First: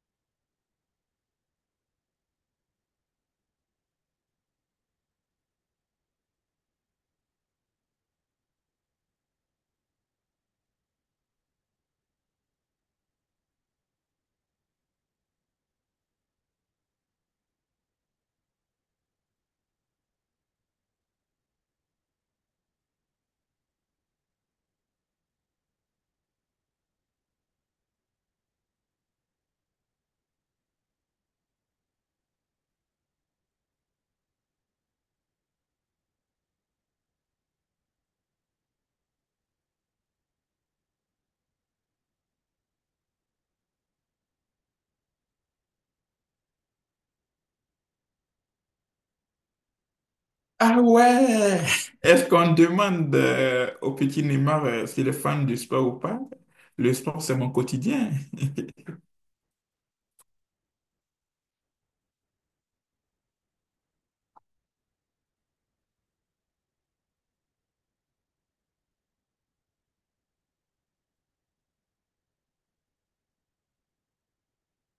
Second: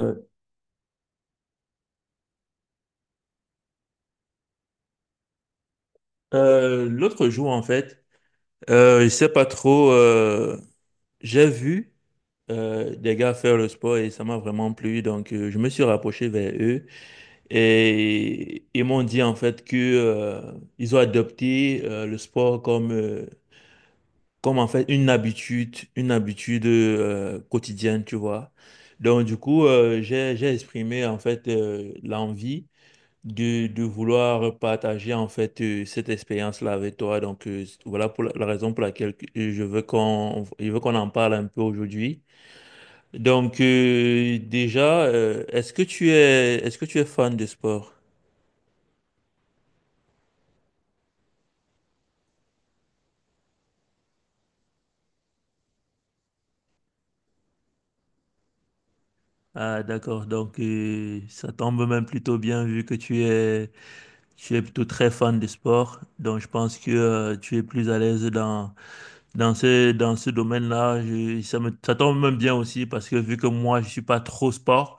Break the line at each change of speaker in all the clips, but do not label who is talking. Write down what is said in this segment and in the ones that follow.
Euh, l'autre jour, en fait, je sais pas trop, j'ai vu des gars faire le sport et ça m'a vraiment plu. Donc, je me suis rapproché vers eux et ils m'ont dit, en fait, que ils ont adopté le sport comme, en fait, une habitude, une habitude quotidienne, tu vois. Donc, du coup, j'ai exprimé, en fait, l'envie de vouloir partager en fait cette expérience-là avec toi. Donc voilà pour la raison pour laquelle je veux qu'on en parle un peu aujourd'hui. Donc déjà, est-ce que tu es fan de sport?
Ah ouais! Est-ce qu'on demande au petit Neymar s'il est fan du sport ou pas? Le sport, c'est mon quotidien.
Ah d'accord, donc ça tombe même plutôt bien vu que tu es plutôt très fan de sport. Donc je pense que tu es plus à l'aise dans ce domaine-là. Ça me ça tombe même bien aussi parce que vu que moi je suis pas trop sport.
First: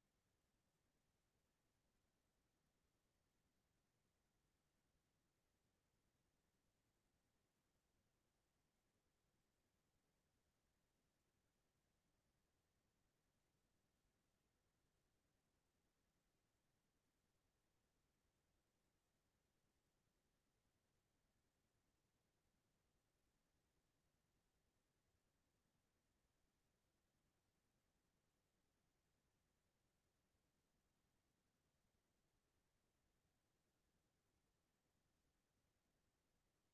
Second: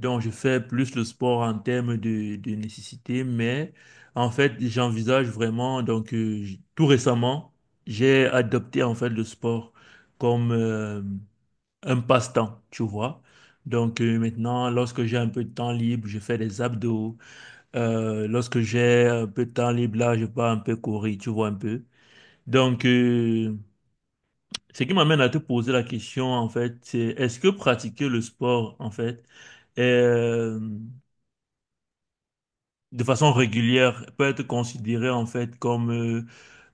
Donc, je fais plus le sport en termes de nécessité, mais en fait, j'envisage vraiment, donc tout récemment, j'ai adopté en fait le sport comme un passe-temps, tu vois. Donc maintenant, lorsque j'ai un peu de temps libre, je fais des abdos. Lorsque j'ai un peu de temps libre, là, je pars un peu courir, tu vois un peu. Donc, ce qui m'amène à te poser la question, en fait, c'est est-ce que pratiquer le sport, en fait, euh, de façon régulière peut être considéré en fait comme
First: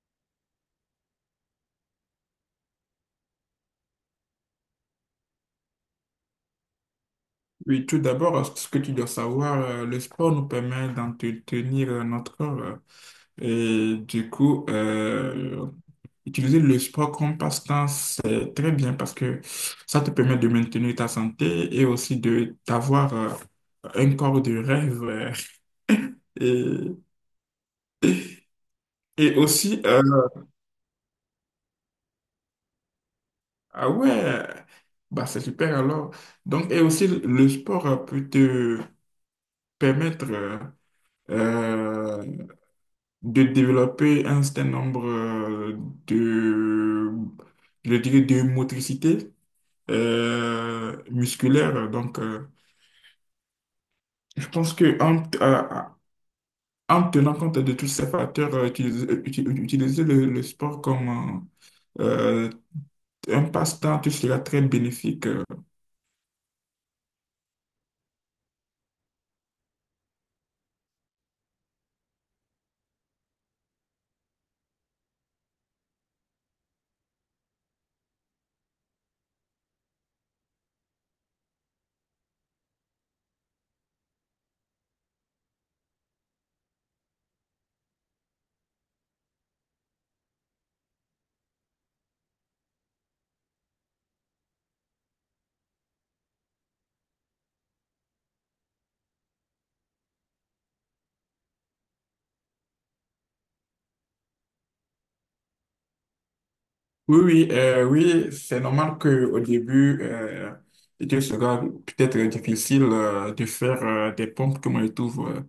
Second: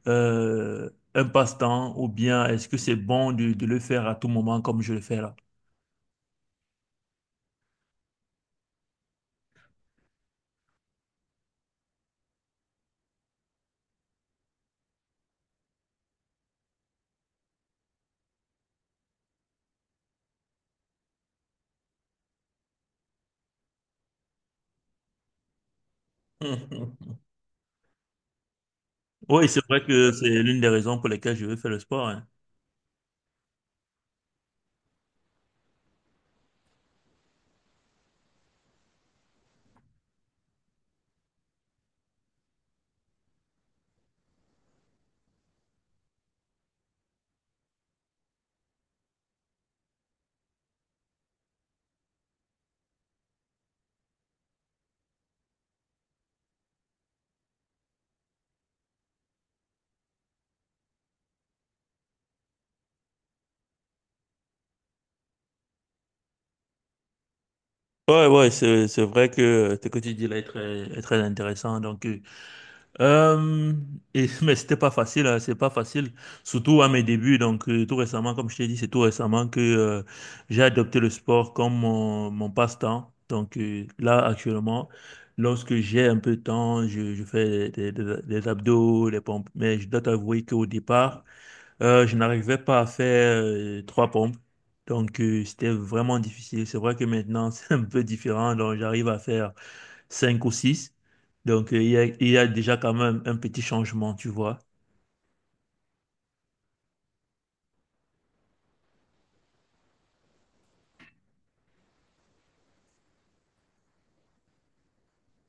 euh, un passe-temps ou bien est-ce que c'est bon de le faire à tout moment comme je le fais là?
Oui, tout d'abord, ce que tu dois savoir, le sport nous permet d'entretenir notre corps. Et du coup, utiliser le sport comme passe-temps, c'est très bien parce que ça te permet de maintenir ta santé et aussi de d'avoir un corps de rêve. Euh, et
Oui, c'est
aussi,
vrai que c'est l'une des raisons pour lesquelles je veux faire le sport, hein.
ah ouais, bah c'est super alors. Donc, et aussi, le sport peut te permettre euh, de développer un certain nombre de, je dirais, de motricité musculaire. Donc, je pense que en tenant compte de tous ces facteurs, utiliser, utiliser le sport comme euh, euh, un passe-temps, tout sera très bénéfique.
Ouais, ouais, c'est vrai que ce que tu dis là est très intéressant. Donc, Euh, et, mais c'était pas facile, hein, c'est pas facile, surtout à mes débuts. Donc, tout récemment, comme je t'ai dit, c'est tout récemment que j'ai adopté le sport comme mon passe-temps. Donc, là, actuellement, lorsque j'ai un peu de temps, je fais des abdos, des pompes. Mais je dois t'avouer qu'au départ, je n'arrivais pas à faire trois pompes. Donc, c'était vraiment difficile. C'est vrai que maintenant, c'est un peu différent. Donc, j'arrive à faire cinq ou six. Donc, il y a déjà quand même un petit changement, tu vois.
Oui, oui, oui, c'est normal que au début, il sera peut-être difficile de faire des pompes, comme je trouve euh,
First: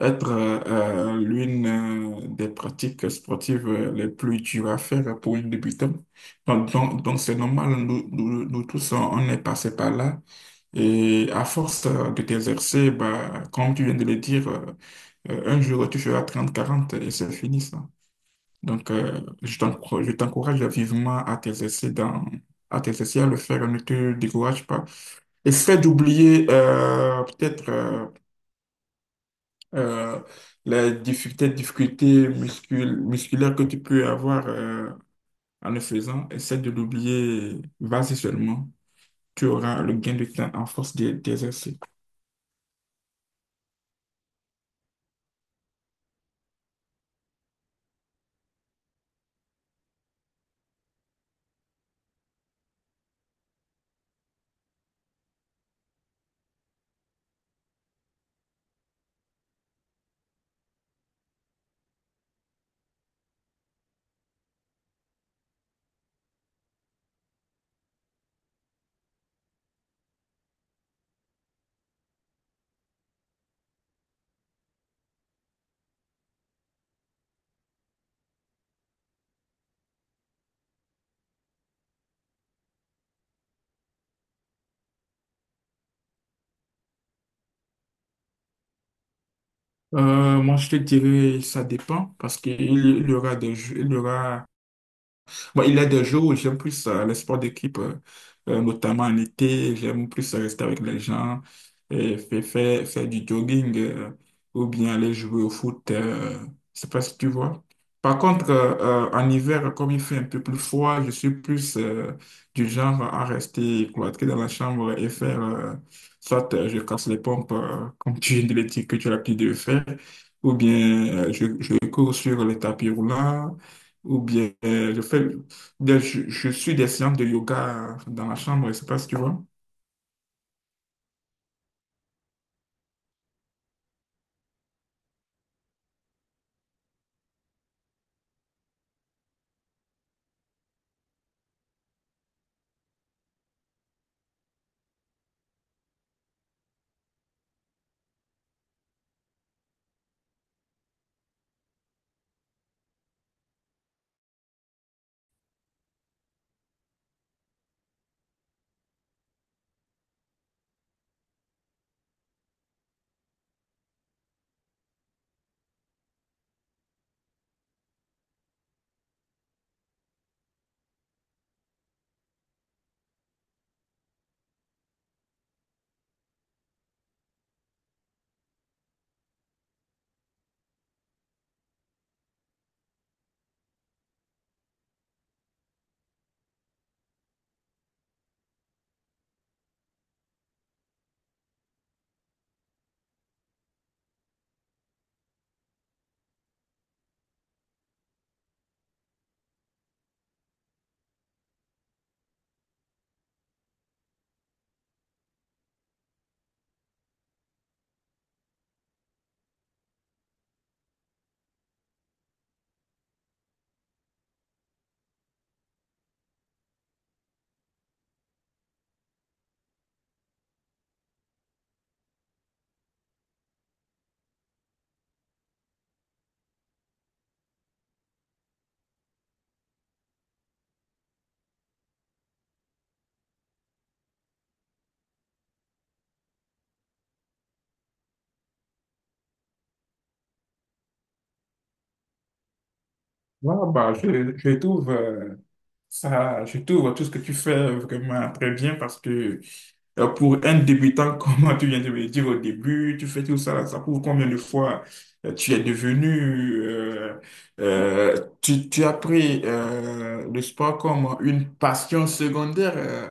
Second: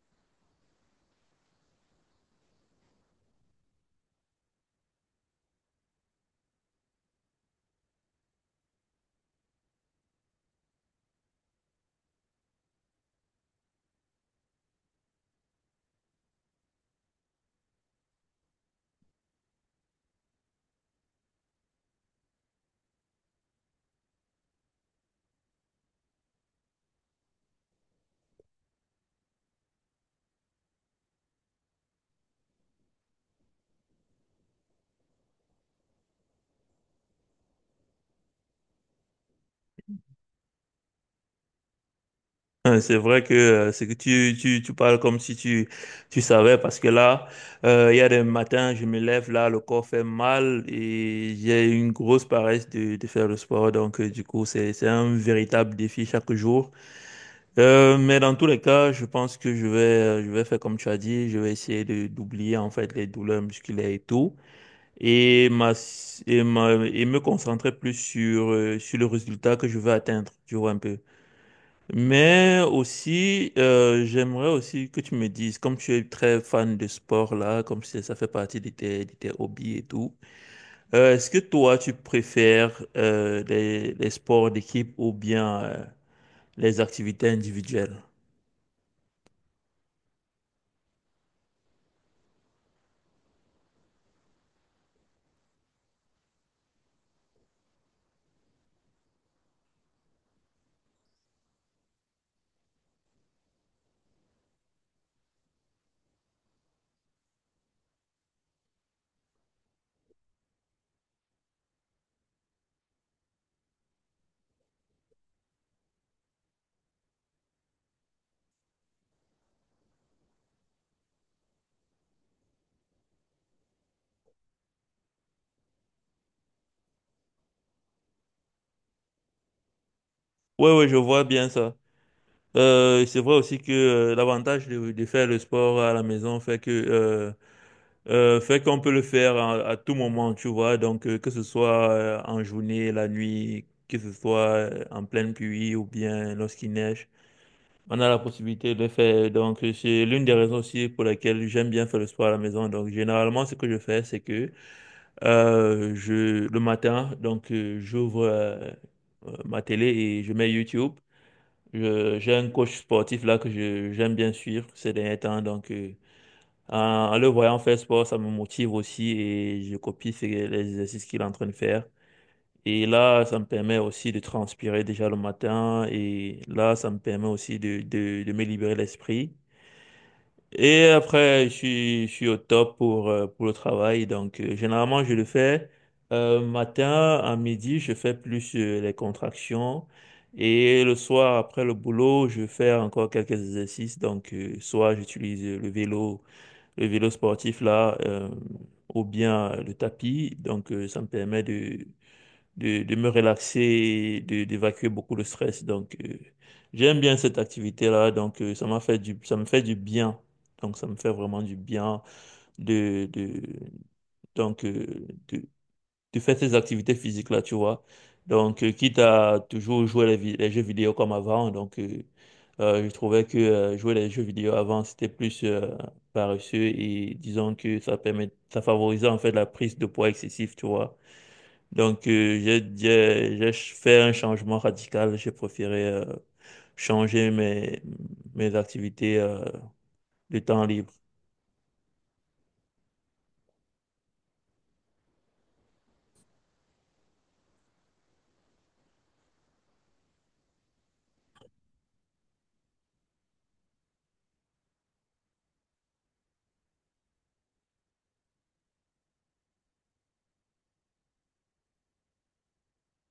être euh, euh, l'une des pratiques sportives les plus dures à faire pour un débutant. Donc c'est normal, nous tous, on est passé par là. Et à force de t'exercer, bah, comme tu viens de le dire, un jour tu feras 30 40 et c'est fini ça. Donc, je t'encourage vivement à à t'exercer à le faire, ne te décourage pas. Essaie d'oublier peut-être euh, les difficultés musculaires que tu peux avoir en le faisant. Essaie de l'oublier. Vas-y seulement. Tu auras le gain de temps en force d'exercer.
Hein, c'est vrai que c'est que tu parles comme si tu savais, parce que là, il y a des matins, je me lève, là, le corps fait mal et j'ai une grosse paresse de faire le sport. Donc, du coup, c'est un véritable défi chaque jour. Mais dans tous les cas, je pense que je vais faire comme tu as dit, je vais essayer d'oublier en fait les douleurs musculaires et tout et, ma- et me concentrer plus sur, sur le résultat que je veux atteindre, tu vois un peu. Mais aussi, j'aimerais aussi que tu me dises, comme tu es très fan de sport là, ça fait partie de de tes hobbies et tout, est-ce que toi tu préfères les sports d'équipe ou bien les activités individuelles?
Moi, je te dirais, ça dépend parce qu'il y aura il y aura bon, il y a des jours où j'aime plus les sports d'équipe, notamment en été. J'aime plus rester avec les gens et faire du jogging ou bien aller jouer au foot. Je sais pas si tu vois. Par contre, en hiver, comme il fait un peu plus froid, je suis plus du genre à rester cloîtré dans la chambre et faire soit je casse les pompes, comme tu viens de le dire que tu as l'habitude de faire, ou bien je cours sur les tapis roulants ou bien je fais je suis des séances de yoga dans la chambre, je sais pas si tu vois.
Oui, oui, je vois bien ça. C'est vrai aussi que l'avantage de faire le sport à la maison fait que fait qu'on peut le faire à tout moment, tu vois. Donc, que ce soit en journée, la nuit, que ce soit en pleine pluie ou bien lorsqu'il neige, on a la possibilité de le faire. Donc, c'est l'une des raisons aussi pour laquelle j'aime bien faire le sport à la maison. Donc, généralement, ce que je fais, c'est que le matin, donc, j'ouvre ma télé et je mets YouTube. J'ai un coach sportif là que je j'aime bien suivre ces derniers temps. Donc, en le voyant faire sport, ça me motive aussi et je copie les exercices qu'il est en train de faire. Et là, ça me permet aussi de transpirer déjà le matin et là, ça me permet aussi de me libérer l'esprit. Et après, je suis au top pour le travail. Donc, généralement, je le fais matin, à midi, je fais plus les contractions. Et le soir, après le boulot, je fais encore quelques exercices. Donc, soit j'utilise le vélo sportif là, ou bien le tapis. Donc, ça me permet de me relaxer, et d'évacuer beaucoup le stress. Donc, j'aime bien cette activité-là. Donc, ça me fait du bien. Donc, ça me fait vraiment du bien de, de, donc, euh, de, tu fais ces activités physiques-là, tu vois. Donc, quitte à toujours jouer les jeux vidéo comme avant, donc je trouvais que jouer les jeux vidéo avant, c'était plus paresseux et disons que ça favorisait en fait la prise de poids excessif, tu vois. Donc, j'ai fait un changement radical, j'ai préféré changer mes activités de temps libre.
Ouais, bah, je trouve je trouve tout ce que tu fais vraiment très bien parce que pour un débutant, comme tu viens de me le dire au début, tu fais tout ça, ça prouve combien de fois tu es devenu, euh, euh, tu, tu as pris le sport comme une passion secondaire,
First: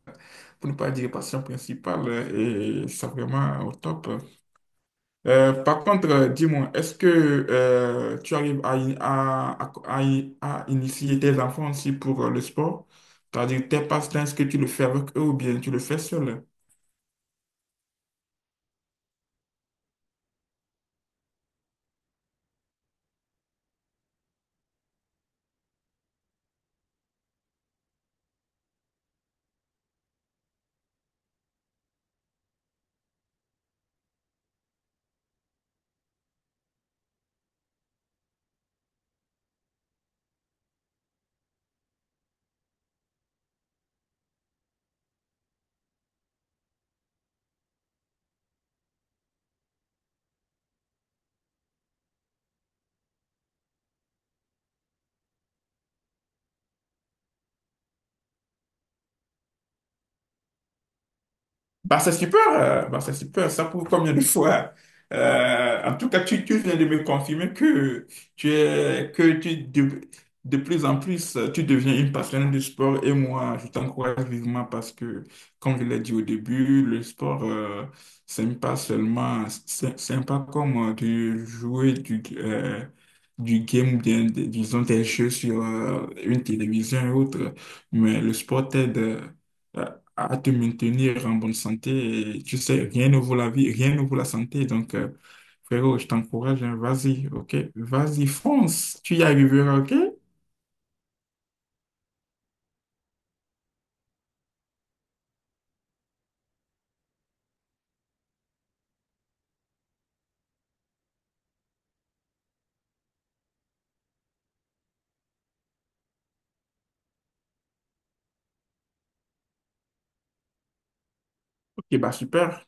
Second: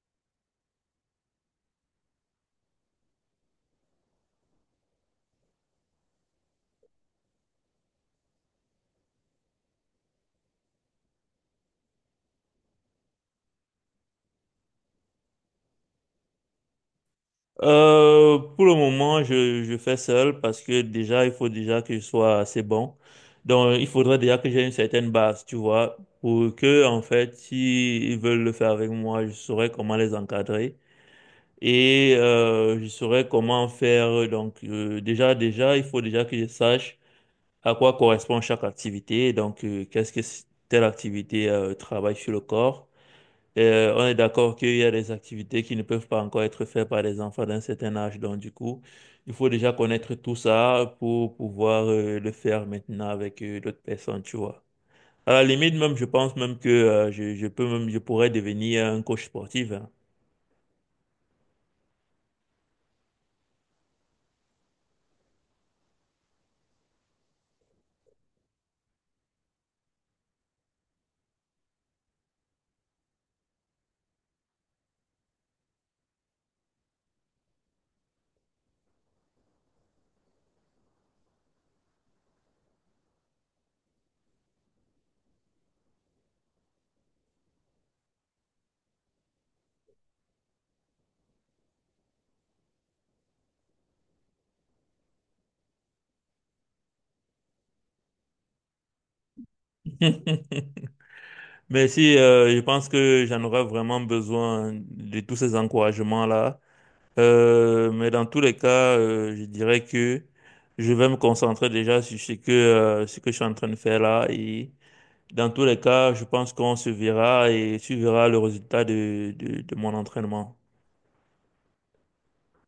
pour ne pas dire passion principale, et c'est vraiment au top. Par contre, dis-moi, est-ce que tu arrives à in- à initier tes enfants aussi pour le sport? C'est-à-dire tes passe-temps, est-ce que tu le fais avec eux ou bien tu le fais seul?
Pour le moment, je fais seul parce que déjà, il faut déjà que je sois assez bon. Donc, il faudrait déjà que j'ai une certaine base, tu vois, pour que, en fait, s'ils veulent le faire avec moi, je saurais comment les encadrer et je saurais comment faire. Donc, déjà, il faut déjà que je sache à quoi correspond chaque activité. Donc, telle activité travaille sur le corps? On est d'accord qu'il y a des activités qui ne peuvent pas encore être faites par les enfants d'un certain âge. Donc, du coup, il faut déjà connaître tout ça pour pouvoir le faire maintenant avec d'autres personnes, tu vois. À la limite, même, je pense même que je peux même, je pourrais devenir un coach sportif, hein.
Bah, c'est super, bah, c'est super. Ça prouve combien de fois. En tout cas, tu viens de me confirmer que tu es, que tu de plus en plus, tu deviens une passionnée du sport. Et moi, je t'encourage vivement parce que, comme je l'ai dit au début, le sport, c'est pas comme de jouer du game, ou bien, disons, des jeux sur une télévision et autres. Mais le sport t'aide à te maintenir en bonne santé. Et tu sais, rien ne vaut la vie, rien ne vaut la santé. Donc, frérot, je t'encourage, hein, vas-y, ok? Vas-y, fonce, tu y arriveras, ok?
Mais si, je pense que j'en aurais vraiment besoin de tous ces encouragements-là. Mais dans tous les cas, je dirais que je vais me concentrer déjà sur ce que je suis en train de faire là. Et dans tous les cas, je pense qu'on se verra et suivra le résultat de mon entraînement.
Ok, bah super.